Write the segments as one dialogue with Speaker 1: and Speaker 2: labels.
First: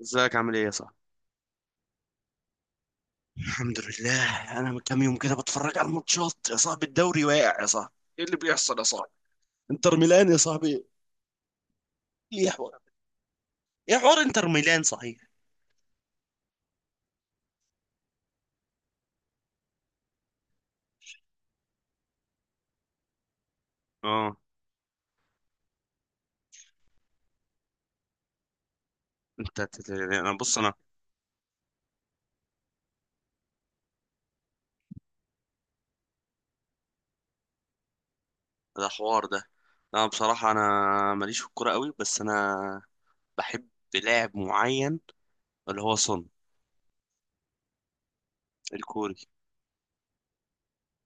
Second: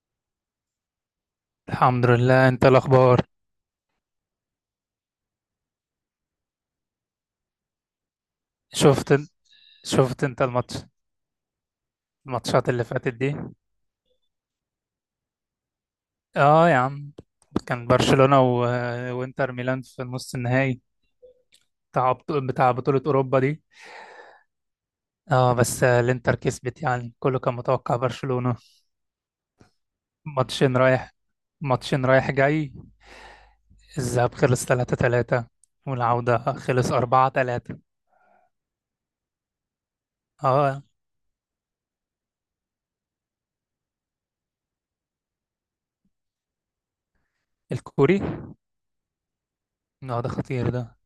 Speaker 1: ازيك عامل ايه يا صاحبي؟
Speaker 2: الحمد لله، انت الاخبار؟
Speaker 1: الحمد لله، انا من كام يوم كده بتفرج على الماتشات يا صاحبي. الدوري واقع يا صاحبي، ايه اللي بيحصل يا صاحبي؟
Speaker 2: شفت
Speaker 1: انتر
Speaker 2: شفت
Speaker 1: ميلان يا
Speaker 2: انت الماتش؟
Speaker 1: صاحبي. ايه
Speaker 2: الماتشات
Speaker 1: حوار
Speaker 2: اللي فاتت دي؟
Speaker 1: ايه حوار انتر ميلان صحيح؟
Speaker 2: اه يا عم. كان برشلونة و... وانتر ميلان في نص النهائي، بتاع بطولة اوروبا دي.
Speaker 1: اه.
Speaker 2: اه، بس الانتر كسبت، يعني كله كان متوقع برشلونة.
Speaker 1: انا، بص، انا
Speaker 2: ماتشين رايح ماتشين رايح جاي. الذهاب خلص 3-3 والعودة خلص 4-3.
Speaker 1: ده حوار ده. انا، بصراحة، انا
Speaker 2: اه.
Speaker 1: ماليش في الكورة قوي، بس انا بحب لاعب معين، اللي هو سون
Speaker 2: الكوري.
Speaker 1: الكوري.
Speaker 2: اه، ده خطير ده.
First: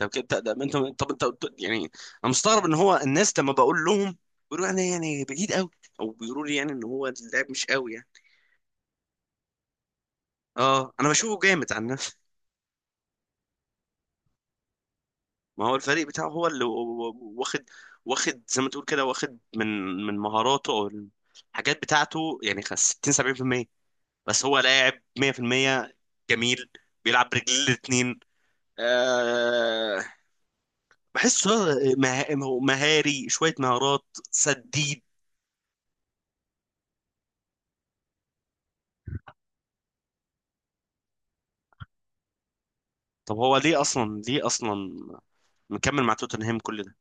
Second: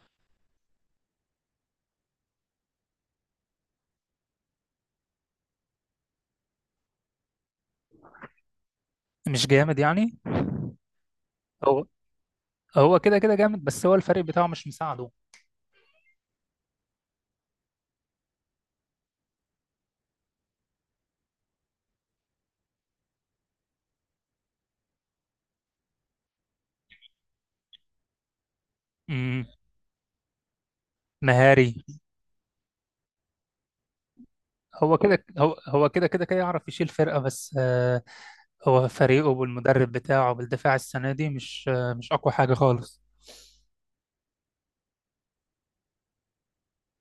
Speaker 1: طب انت، يعني انا مستغرب ان هو الناس لما بقول لهم بيقولوا انا يعني بعيد قوي، او بيقولوا لي يعني ان هو اللاعب مش قوي يعني.
Speaker 2: مش جامد يعني.
Speaker 1: اه، انا بشوفه جامد
Speaker 2: هو
Speaker 1: عن نفسي.
Speaker 2: هو كده كده جامد، بس هو الفريق بتاعه مش مساعده.
Speaker 1: ما هو الفريق بتاعه هو اللي واخد واخد، زي ما تقول كده، واخد من مهاراته او الحاجات بتاعته يعني، 60 70%، بس هو لاعب 100%، جميل. بيلعب برجلين الاثنين.
Speaker 2: مم.
Speaker 1: أه، بحسه
Speaker 2: مهاري.
Speaker 1: هو مهاري، شوية مهارات
Speaker 2: هو
Speaker 1: سديد.
Speaker 2: كده هو هو كده كده كده يعرف يشيل فرقة بس هو فريقه بالمدرب بتاعه بالدفاع السنة دي مش أقوى حاجة خالص.
Speaker 1: طب هو ليه اصلا مكمل مع توتنهام كل ده؟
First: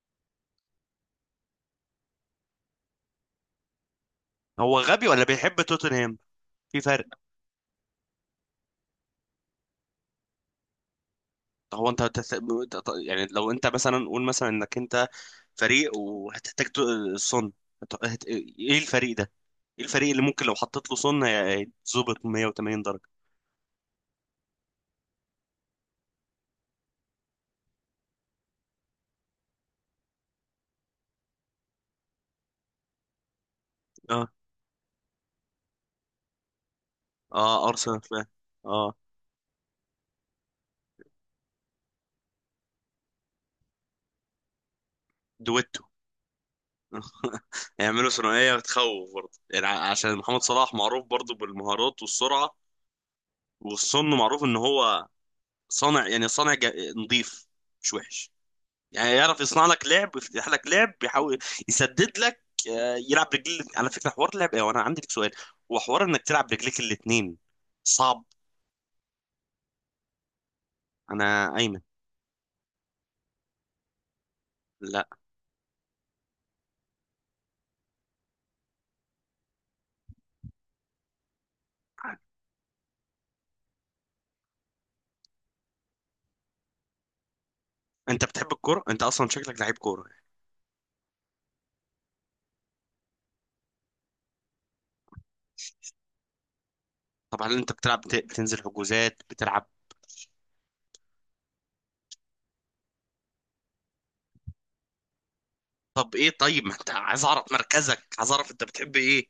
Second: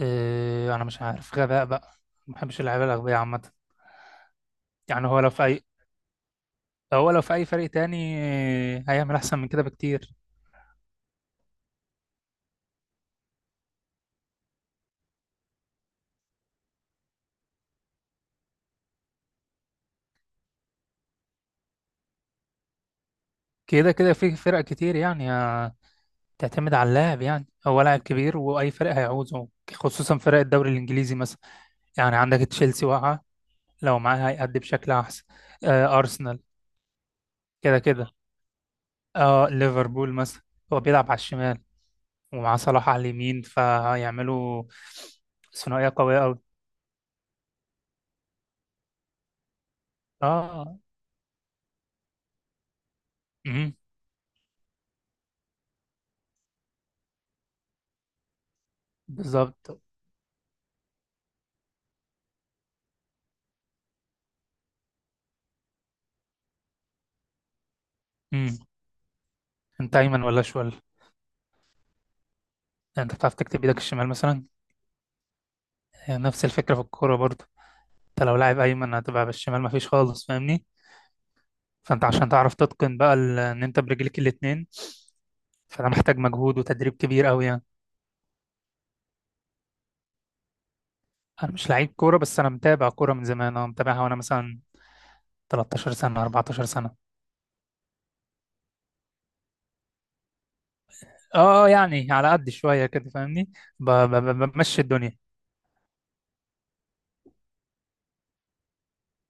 Speaker 2: أنا مش عارف، غباء بقى. ما بحبش اللعيبة الأغبياء عامة.
Speaker 1: هو
Speaker 2: يعني
Speaker 1: غبي
Speaker 2: هو
Speaker 1: ولا
Speaker 2: لو في
Speaker 1: بيحب
Speaker 2: أي
Speaker 1: توتنهام؟ في فرق.
Speaker 2: هو لو في أي فريق تاني هيعمل أحسن من كده بكتير.
Speaker 1: هو انت تت- ت- يعني لو انت مثلا، قول مثلا، انك انت فريق وهتحتاج صن، ايه الفريق ده؟ ايه الفريق اللي ممكن لو حطيت له صن هيتظبط 180 درجة؟
Speaker 2: كده كده في فرق كتير، يعني تعتمد على اللاعب، يعني هو لاعب كبير وأي فريق هيعوزه، خصوصا فرق الدوري الإنجليزي مثلا. يعني عندك تشيلسي واقعة، لو
Speaker 1: اه.
Speaker 2: معاه هيأدي بشكل أحسن. أرسنال.
Speaker 1: اه،
Speaker 2: كده
Speaker 1: ارسنال
Speaker 2: كده.
Speaker 1: فعلا. اه،
Speaker 2: اه، ليفربول مثلا. هو بيلعب على الشمال ومع صلاح على اليمين فهيعملوا
Speaker 1: دويتو.
Speaker 2: ثنائية قوية أوي.
Speaker 1: يعملوا ثنائية بتخوف برضه، يعني عشان محمد صلاح
Speaker 2: اه.
Speaker 1: معروف برضه بالمهارات والسرعة،
Speaker 2: امم.
Speaker 1: والصن معروف ان هو صانع، يعني صانع نظيف، مش وحش، يعني يعرف يصنع
Speaker 2: بالظبط.
Speaker 1: لك لعب ويفتح لك لعب، بيحاول يسدد لك. يلعب رجل. على فكره، حوار لعب ايه، وانا عندي لك سؤال. هو حوار انك تلعب رجليك الاثنين صعب.
Speaker 2: امم. انت ايمن ولا اشول؟
Speaker 1: انا ايمن.
Speaker 2: انت بتعرف تكتب ايدك الشمال مثلا؟
Speaker 1: لا.
Speaker 2: هي نفس الفكرة في الكورة برضه. انت لو لاعب ايمن هتبقى بالشمال، مفيش خالص، فاهمني؟ فانت عشان تعرف تتقن بقى ان انت برجليك الاتنين، فده محتاج مجهود وتدريب كبير قوي يعني.
Speaker 1: انت بتحب الكوره؟ انت اصلا شكلك لعيب كوره.
Speaker 2: انا مش لعيب كورة، بس انا متابع كورة من زمان، انا متابعها وانا مثلا 13 سنة، 14 سنة.
Speaker 1: طب هل انت بتلعب، بتنزل حجوزات، بتلعب؟
Speaker 2: اه، يعني على قد شوية كده فاهمني. ب- ب- بمشي الدنيا.
Speaker 1: طب ايه؟ طيب، ما انت عايز اعرف مركزك، عايز اعرف انت بتحب ايه.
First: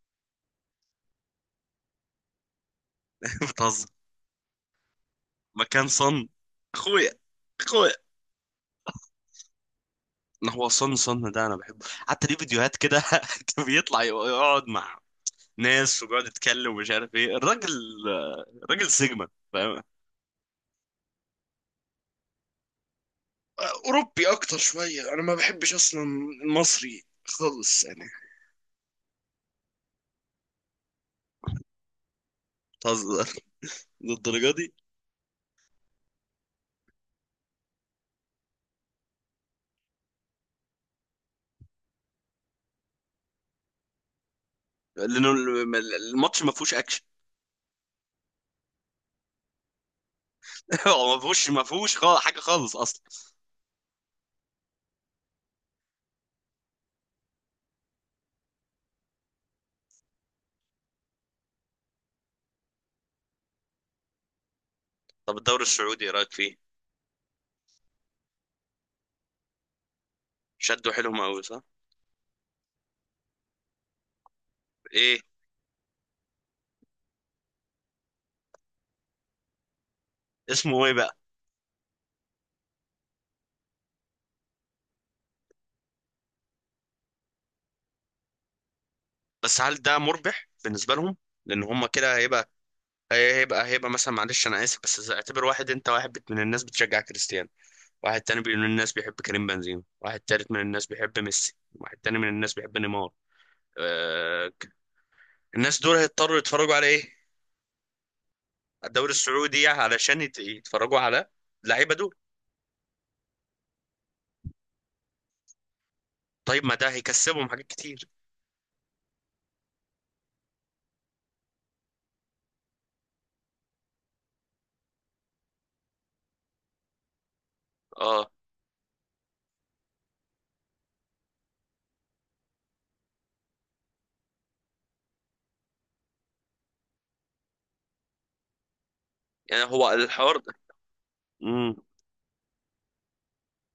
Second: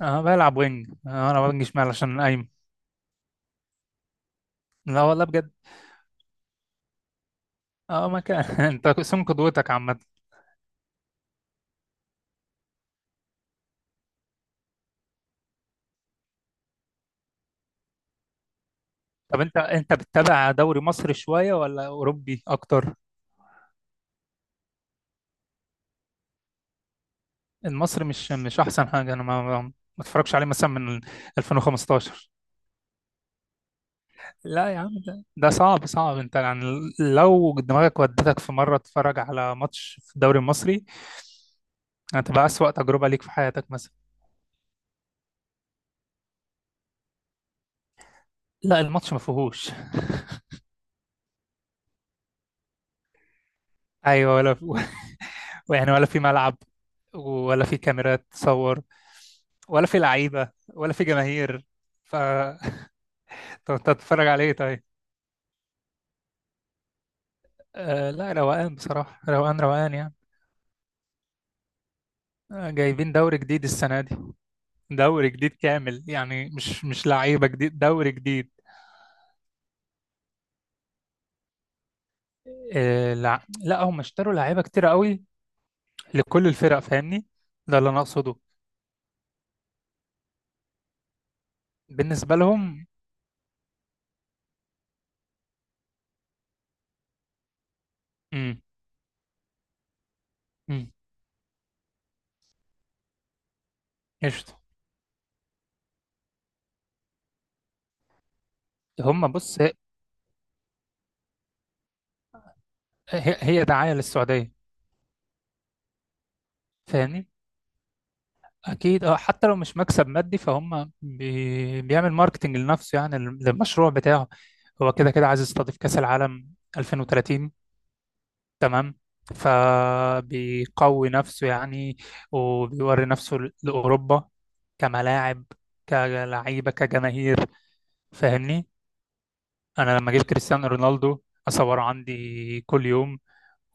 Speaker 2: اه، بلعب وينج، انا وينج شمال عشان قايم.
Speaker 1: بتهزر؟
Speaker 2: لا والله بجد.
Speaker 1: مكان صن؟ اخويا، اخويا،
Speaker 2: اه، ما كان انت قسم قدوتك عامة.
Speaker 1: ما هو صن، صن ده انا بحبه، حتى ليه فيديوهات كده. بيطلع يقعد مع ناس وبيقعد يتكلم، ومش عارف ايه. الراجل، الراجل سيجما.
Speaker 2: طب انت
Speaker 1: فاهم.
Speaker 2: انت بتتابع دوري مصري شوية ولا اوروبي اكتر؟
Speaker 1: اوروبي اكتر شويه، انا ما بحبش اصلا المصري خالص يعني.
Speaker 2: المصري مش احسن حاجة، انا ما اتفرجش عليه مثلا من 2015.
Speaker 1: بتهزر للدرجه
Speaker 2: لا
Speaker 1: دي؟
Speaker 2: يا عم، ده صعب، صعب، انت يعني لو دماغك ودتك في مرة تتفرج على ماتش في الدوري المصري، هتبقى أسوأ تجربة ليك في حياتك مثلا.
Speaker 1: لانه الماتش ما فيهوش اكشن.
Speaker 2: لا الماتش ما فيهوش.
Speaker 1: هو ما فيهوش، ما فيهوش خالص، حاجه خالص اصلا.
Speaker 2: ايوه، ولا يعني، ولا في ملعب، ولا في كاميرات تصور، ولا في لعيبة، ولا في جماهير. ف طب أنت هتتفرج عليه طيب.
Speaker 1: طب الدوري السعودي ايه رايك فيه؟
Speaker 2: لا، روقان بصراحة، روقان، روقان يعني.
Speaker 1: شدوا حيلهم قوي، صح؟
Speaker 2: جايبين دوري جديد السنة دي،
Speaker 1: ايه
Speaker 2: دوري جديد كامل، يعني مش لعيبة جديد، دوري جديد.
Speaker 1: اسمه ايه بقى؟
Speaker 2: لا، لا، هم اشتروا لعيبة كتير قوي لكل الفرق، فاهمني؟ ده اللي أنا أقصده.
Speaker 1: بس هل ده مربح بالنسبه لهم؟ لان هم كده
Speaker 2: بالنسبة
Speaker 1: هيبقى،
Speaker 2: لهم.
Speaker 1: هيبقى مثلا، معلش انا اسف، بس اعتبر واحد، انت واحد من الناس بتشجع كريستيانو، واحد تاني
Speaker 2: امم.
Speaker 1: من الناس بيحب كريم بنزيما، واحد تالت من الناس
Speaker 2: امم.
Speaker 1: بيحب ميسي، واحد تاني من الناس بيحب نيمار. آه...
Speaker 2: قشطة.
Speaker 1: الناس دول هيضطروا يتفرجوا على ايه؟ على الدوري
Speaker 2: هم بص،
Speaker 1: السعودي، يعني علشان يتفرجوا على اللعيبه دول.
Speaker 2: هي دعاية للسعودية،
Speaker 1: طيب، ما ده
Speaker 2: فاهمني؟
Speaker 1: هيكسبهم حاجات كتير.
Speaker 2: اكيد، اه، حتى لو مش مكسب مادي، فهم بيعمل ماركتنج لنفسه، يعني للمشروع بتاعه. هو كده كده عايز يستضيف كأس العالم 2030.
Speaker 1: اه،
Speaker 2: تمام. فبيقوي نفسه يعني، وبيوري نفسه لأوروبا، كملاعب، كلعيبة، كجماهير، فاهمني؟
Speaker 1: يعني هو
Speaker 2: انا لما جبت
Speaker 1: الحوار ده.
Speaker 2: كريستيانو رونالدو
Speaker 1: امم.
Speaker 2: اصوره عندي كل يوم،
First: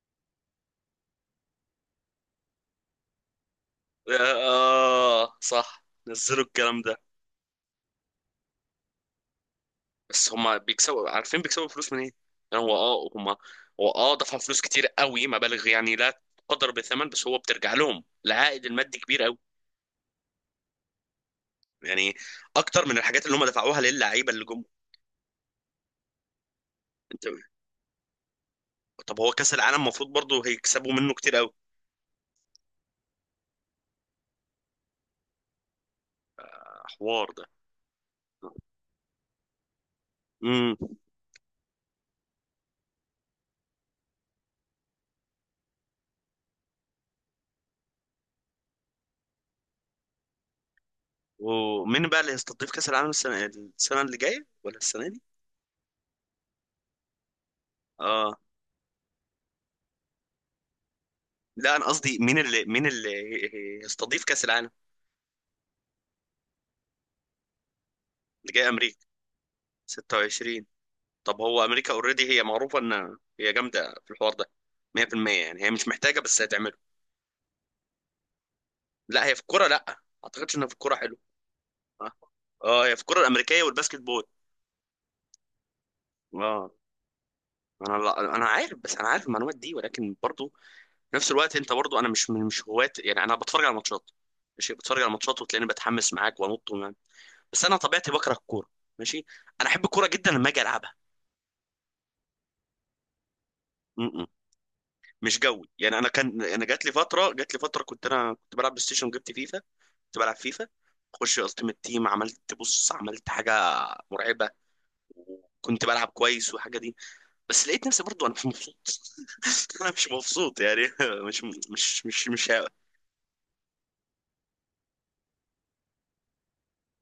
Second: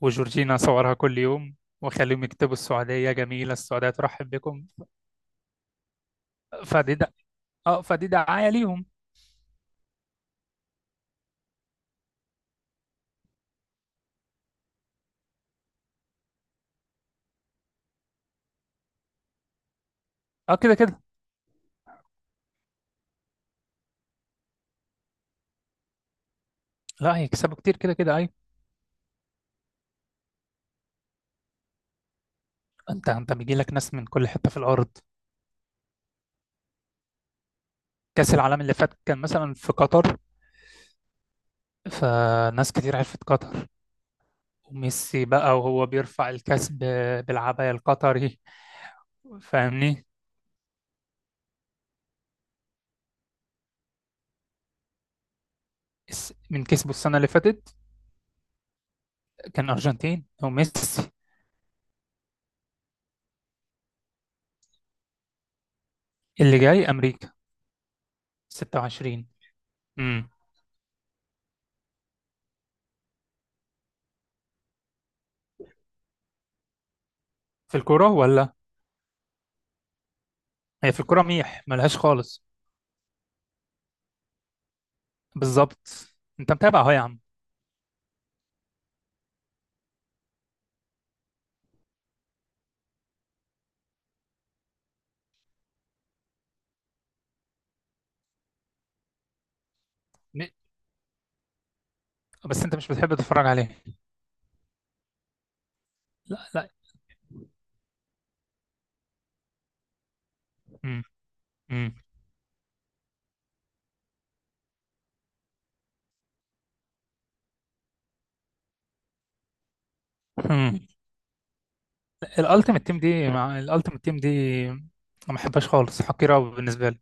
Speaker 2: وجورجينا اصورها كل يوم، واخليهم يكتبوا السعودية جميلة، السعودية ترحب بكم.
Speaker 1: اه صح، نزلوا الكلام
Speaker 2: فدي
Speaker 1: ده.
Speaker 2: د... اه، فدي دعاية ليهم.
Speaker 1: بس هما بيكسبوا، عارفين بيكسبوا فلوس من ايه؟ يعني هو هما، هو دفع فلوس كتير قوي، مبالغ يعني لا تقدر بثمن، بس هو بترجع لهم العائد المادي كبير قوي،
Speaker 2: اه، كده كده.
Speaker 1: يعني اكتر من الحاجات اللي هم دفعوها للعيبه اللي جم.
Speaker 2: لا
Speaker 1: انت،
Speaker 2: هيكسبوا كتير كده كده، ايوه.
Speaker 1: طب هو كاس العالم المفروض برضه هيكسبوا منه كتير قوي،
Speaker 2: انت بيجي لك ناس من كل حته في الارض.
Speaker 1: حوار ده.
Speaker 2: كاس العالم اللي فات كان مثلا في قطر،
Speaker 1: امم.
Speaker 2: فناس كتير عرفت قطر، وميسي بقى وهو بيرفع الكاس بالعباية القطري، فاهمني؟
Speaker 1: ومين بقى اللي هيستضيف كاس العالم، السنه اللي جايه ولا السنه دي؟
Speaker 2: من كسبه السنه اللي فاتت
Speaker 1: اه،
Speaker 2: كان ارجنتين وميسي.
Speaker 1: لا، انا قصدي مين اللي هيستضيف كاس العالم
Speaker 2: اللي جاي امريكا.
Speaker 1: اللي جاي؟ امريكا.
Speaker 2: 26. امم.
Speaker 1: 26؟ طب هو امريكا اوريدي هي معروفه ان هي جامده في الحوار ده 100%، يعني هي مش محتاجه، بس هتعمله.
Speaker 2: في الكوره ولا؟
Speaker 1: لا، هي في الكوره، لا، ما اعتقدش انها في
Speaker 2: هي
Speaker 1: الكوره
Speaker 2: في
Speaker 1: حلو.
Speaker 2: الكوره ميح، ملهاش
Speaker 1: اه،
Speaker 2: خالص.
Speaker 1: اه، هي في الكوره الامريكيه والباسكت بول.
Speaker 2: بالظبط. انت
Speaker 1: اه.
Speaker 2: متابع اهو يا عم.
Speaker 1: انا، لا، انا عارف، بس انا عارف المعلومات دي، ولكن برضو في نفس الوقت انت برضو. انا مش هواة يعني، انا بتفرج على ماتشات، ماشي، بتفرج على ماتشات وتلاقيني بتحمس معاك وانط ومان. بس انا طبيعتي بكره الكوره، ماشي، انا احب الكوره جدا
Speaker 2: م-
Speaker 1: لما اجي العبها.
Speaker 2: بس انت مش بتحب تتفرج عليه.
Speaker 1: م -م. مش جوي يعني. انا كان
Speaker 2: لا،
Speaker 1: انا
Speaker 2: لا.
Speaker 1: جات لي فتره كنت بلعب بلاي ستيشن، جبت فيفا. كنت بلعب فيفا،
Speaker 2: امم.
Speaker 1: اخش التيمت تيم، عملت، بص، عملت حاجه مرعبه، وكنت بلعب كويس والحاجه دي، بس لقيت نفسي برضو انا مش مبسوط. انا مش مبسوط
Speaker 2: امم.
Speaker 1: يعني. مش مش.
Speaker 2: الالتيمت تيم دي ما بحبهاش خالص، حقيره قوي بالنسبه لي.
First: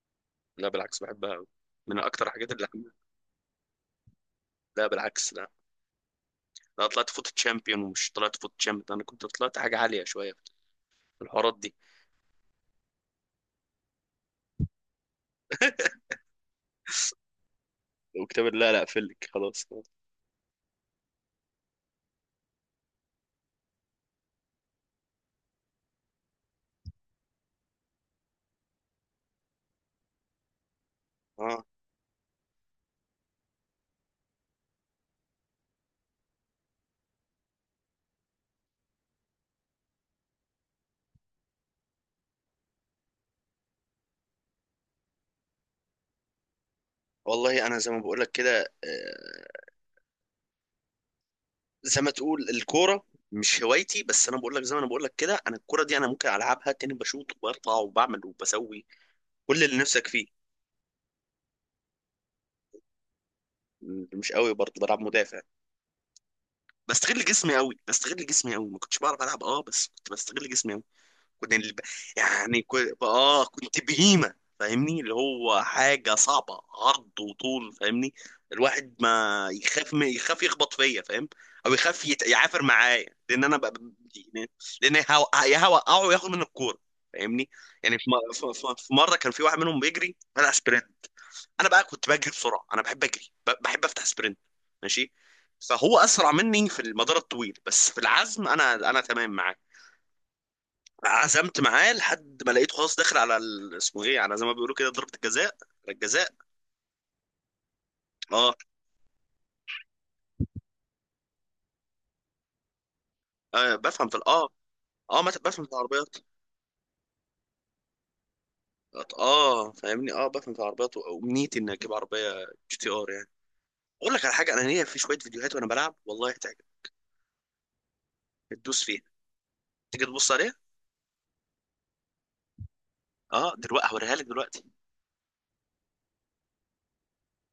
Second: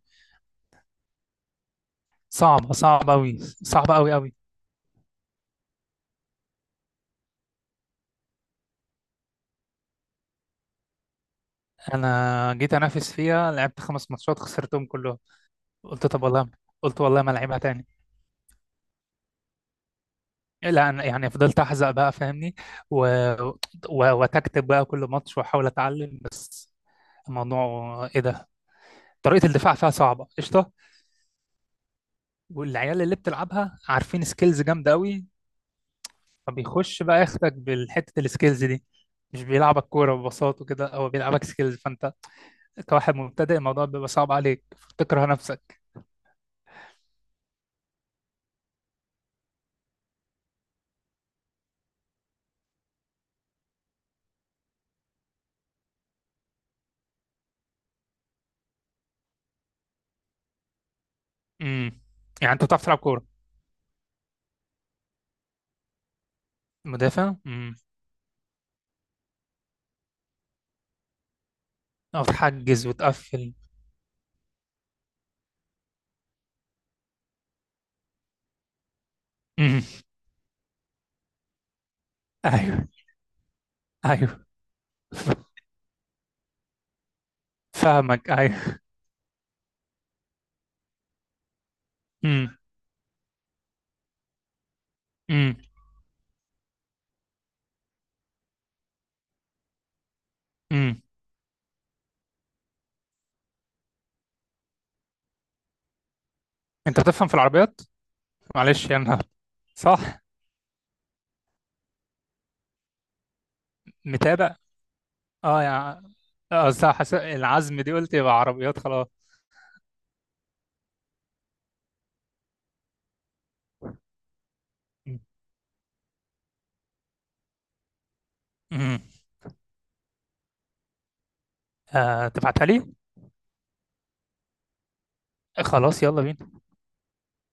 Speaker 1: لا بالعكس، بحبها أوي. من اكتر الحاجات اللي
Speaker 2: صعبه،
Speaker 1: حبيتها.
Speaker 2: صعبه قوي، صعبه قوي قوي.
Speaker 1: لا بالعكس، لا. لا، طلعت فوت تشامبيون، ومش طلعت فوت تشامبيون، انا كنت طلعت حاجه عاليه شويه في الحوارات دي.
Speaker 2: انا جيت انافس فيها، لعبت 5 ماتشات خسرتهم كلهم. قلت طب والله قلت والله ما العبها تاني.
Speaker 1: وكتاب، لا لا، فلك خلاص.
Speaker 2: لا أنا يعني فضلت احزق بقى فاهمني، و... و... وتكتب بقى كل ماتش واحاول اتعلم، بس الموضوع ايه ده؟ طريقه الدفاع فيها صعبه قشطه،
Speaker 1: اه،
Speaker 2: والعيال اللي بتلعبها عارفين سكيلز جامده قوي، فبيخش بقى ياخدك بالحتة السكيلز دي، مش بيلعبك كورة ببساطة كده، هو بيلعبك سكيلز، فأنت كواحد مبتدئ الموضوع بيبقى صعب عليك فتكره نفسك.
Speaker 1: والله انا زي ما بقول لك كده، زي ما تقول الكوره مش هوايتي، بس انا بقول لك زي ما انا بقول لك كده، انا الكوره دي انا ممكن العبها تاني، بشوط وبرفع وبعمل وبسوي كل اللي نفسك فيه.
Speaker 2: امم. يعني أنت بتعرف تلعب كورة؟
Speaker 1: مش قوي برضه، بلعب مدافع. بستغل
Speaker 2: مدافع.
Speaker 1: جسمي قوي،
Speaker 2: امم.
Speaker 1: بستغل جسمي قوي، ما كنتش بعرف العب، اه، بس كنت بستغل جسمي. كنت ال-
Speaker 2: أو
Speaker 1: يعني
Speaker 2: تحجز
Speaker 1: كنت اه
Speaker 2: وتقفل.
Speaker 1: كنت بهيمة، فاهمني، اللي هو حاجة صعبة، عرض وطول، فاهمني. الواحد ما
Speaker 2: امم.
Speaker 1: يخاف، ما يخاف يخبط فيا، فاهم؟ او يخاف يعافر
Speaker 2: أيوه.
Speaker 1: معايا، لان انا
Speaker 2: أيوه.
Speaker 1: يعني، لان هو، يا هوقعه وياخد من الكورة، فاهمني. يعني في,
Speaker 2: فاهمك.
Speaker 1: م... في... في
Speaker 2: أيوه.
Speaker 1: في مرة كان في واحد منهم بيجري، انا سبرنت. انا بقى كنت بجري
Speaker 2: امم.
Speaker 1: بسرعة، انا بحب اجري، بحب افتح سبرنت، ماشي،
Speaker 2: امم.
Speaker 1: فهو اسرع مني في المدار الطويل، بس في العزم انا تمام معاه،
Speaker 2: امم.
Speaker 1: عزمت معاه لحد ما لقيته خلاص داخل على اسمه ايه، على زي ما بيقولوا كده، ضربة الجزاء، على الجزاء.
Speaker 2: أنت بتفهم في العربيات؟
Speaker 1: اه،
Speaker 2: معلش يعني أنا. صح.
Speaker 1: آه، بفهم في.
Speaker 2: متابع.
Speaker 1: اه، ما
Speaker 2: أه
Speaker 1: بفهم في
Speaker 2: يعني،
Speaker 1: العربيات.
Speaker 2: قصدي العزم دي، قلت يبقى عربيات خلاص.
Speaker 1: اه، فاهمني، اه، بفهم في العربيات، وامنيتي اني اجيب عربية جي تي ار يعني. اقول لك على حاجة، انا ليا في شوية فيديوهات وانا بلعب، والله هتعجب، هتدوس
Speaker 2: امم.
Speaker 1: فيها، تيجي تبص عليها.
Speaker 2: تبعتها لي.
Speaker 1: اه، دلوقتي هوريها لك دلوقتي.
Speaker 2: خلاص، يلا بينا.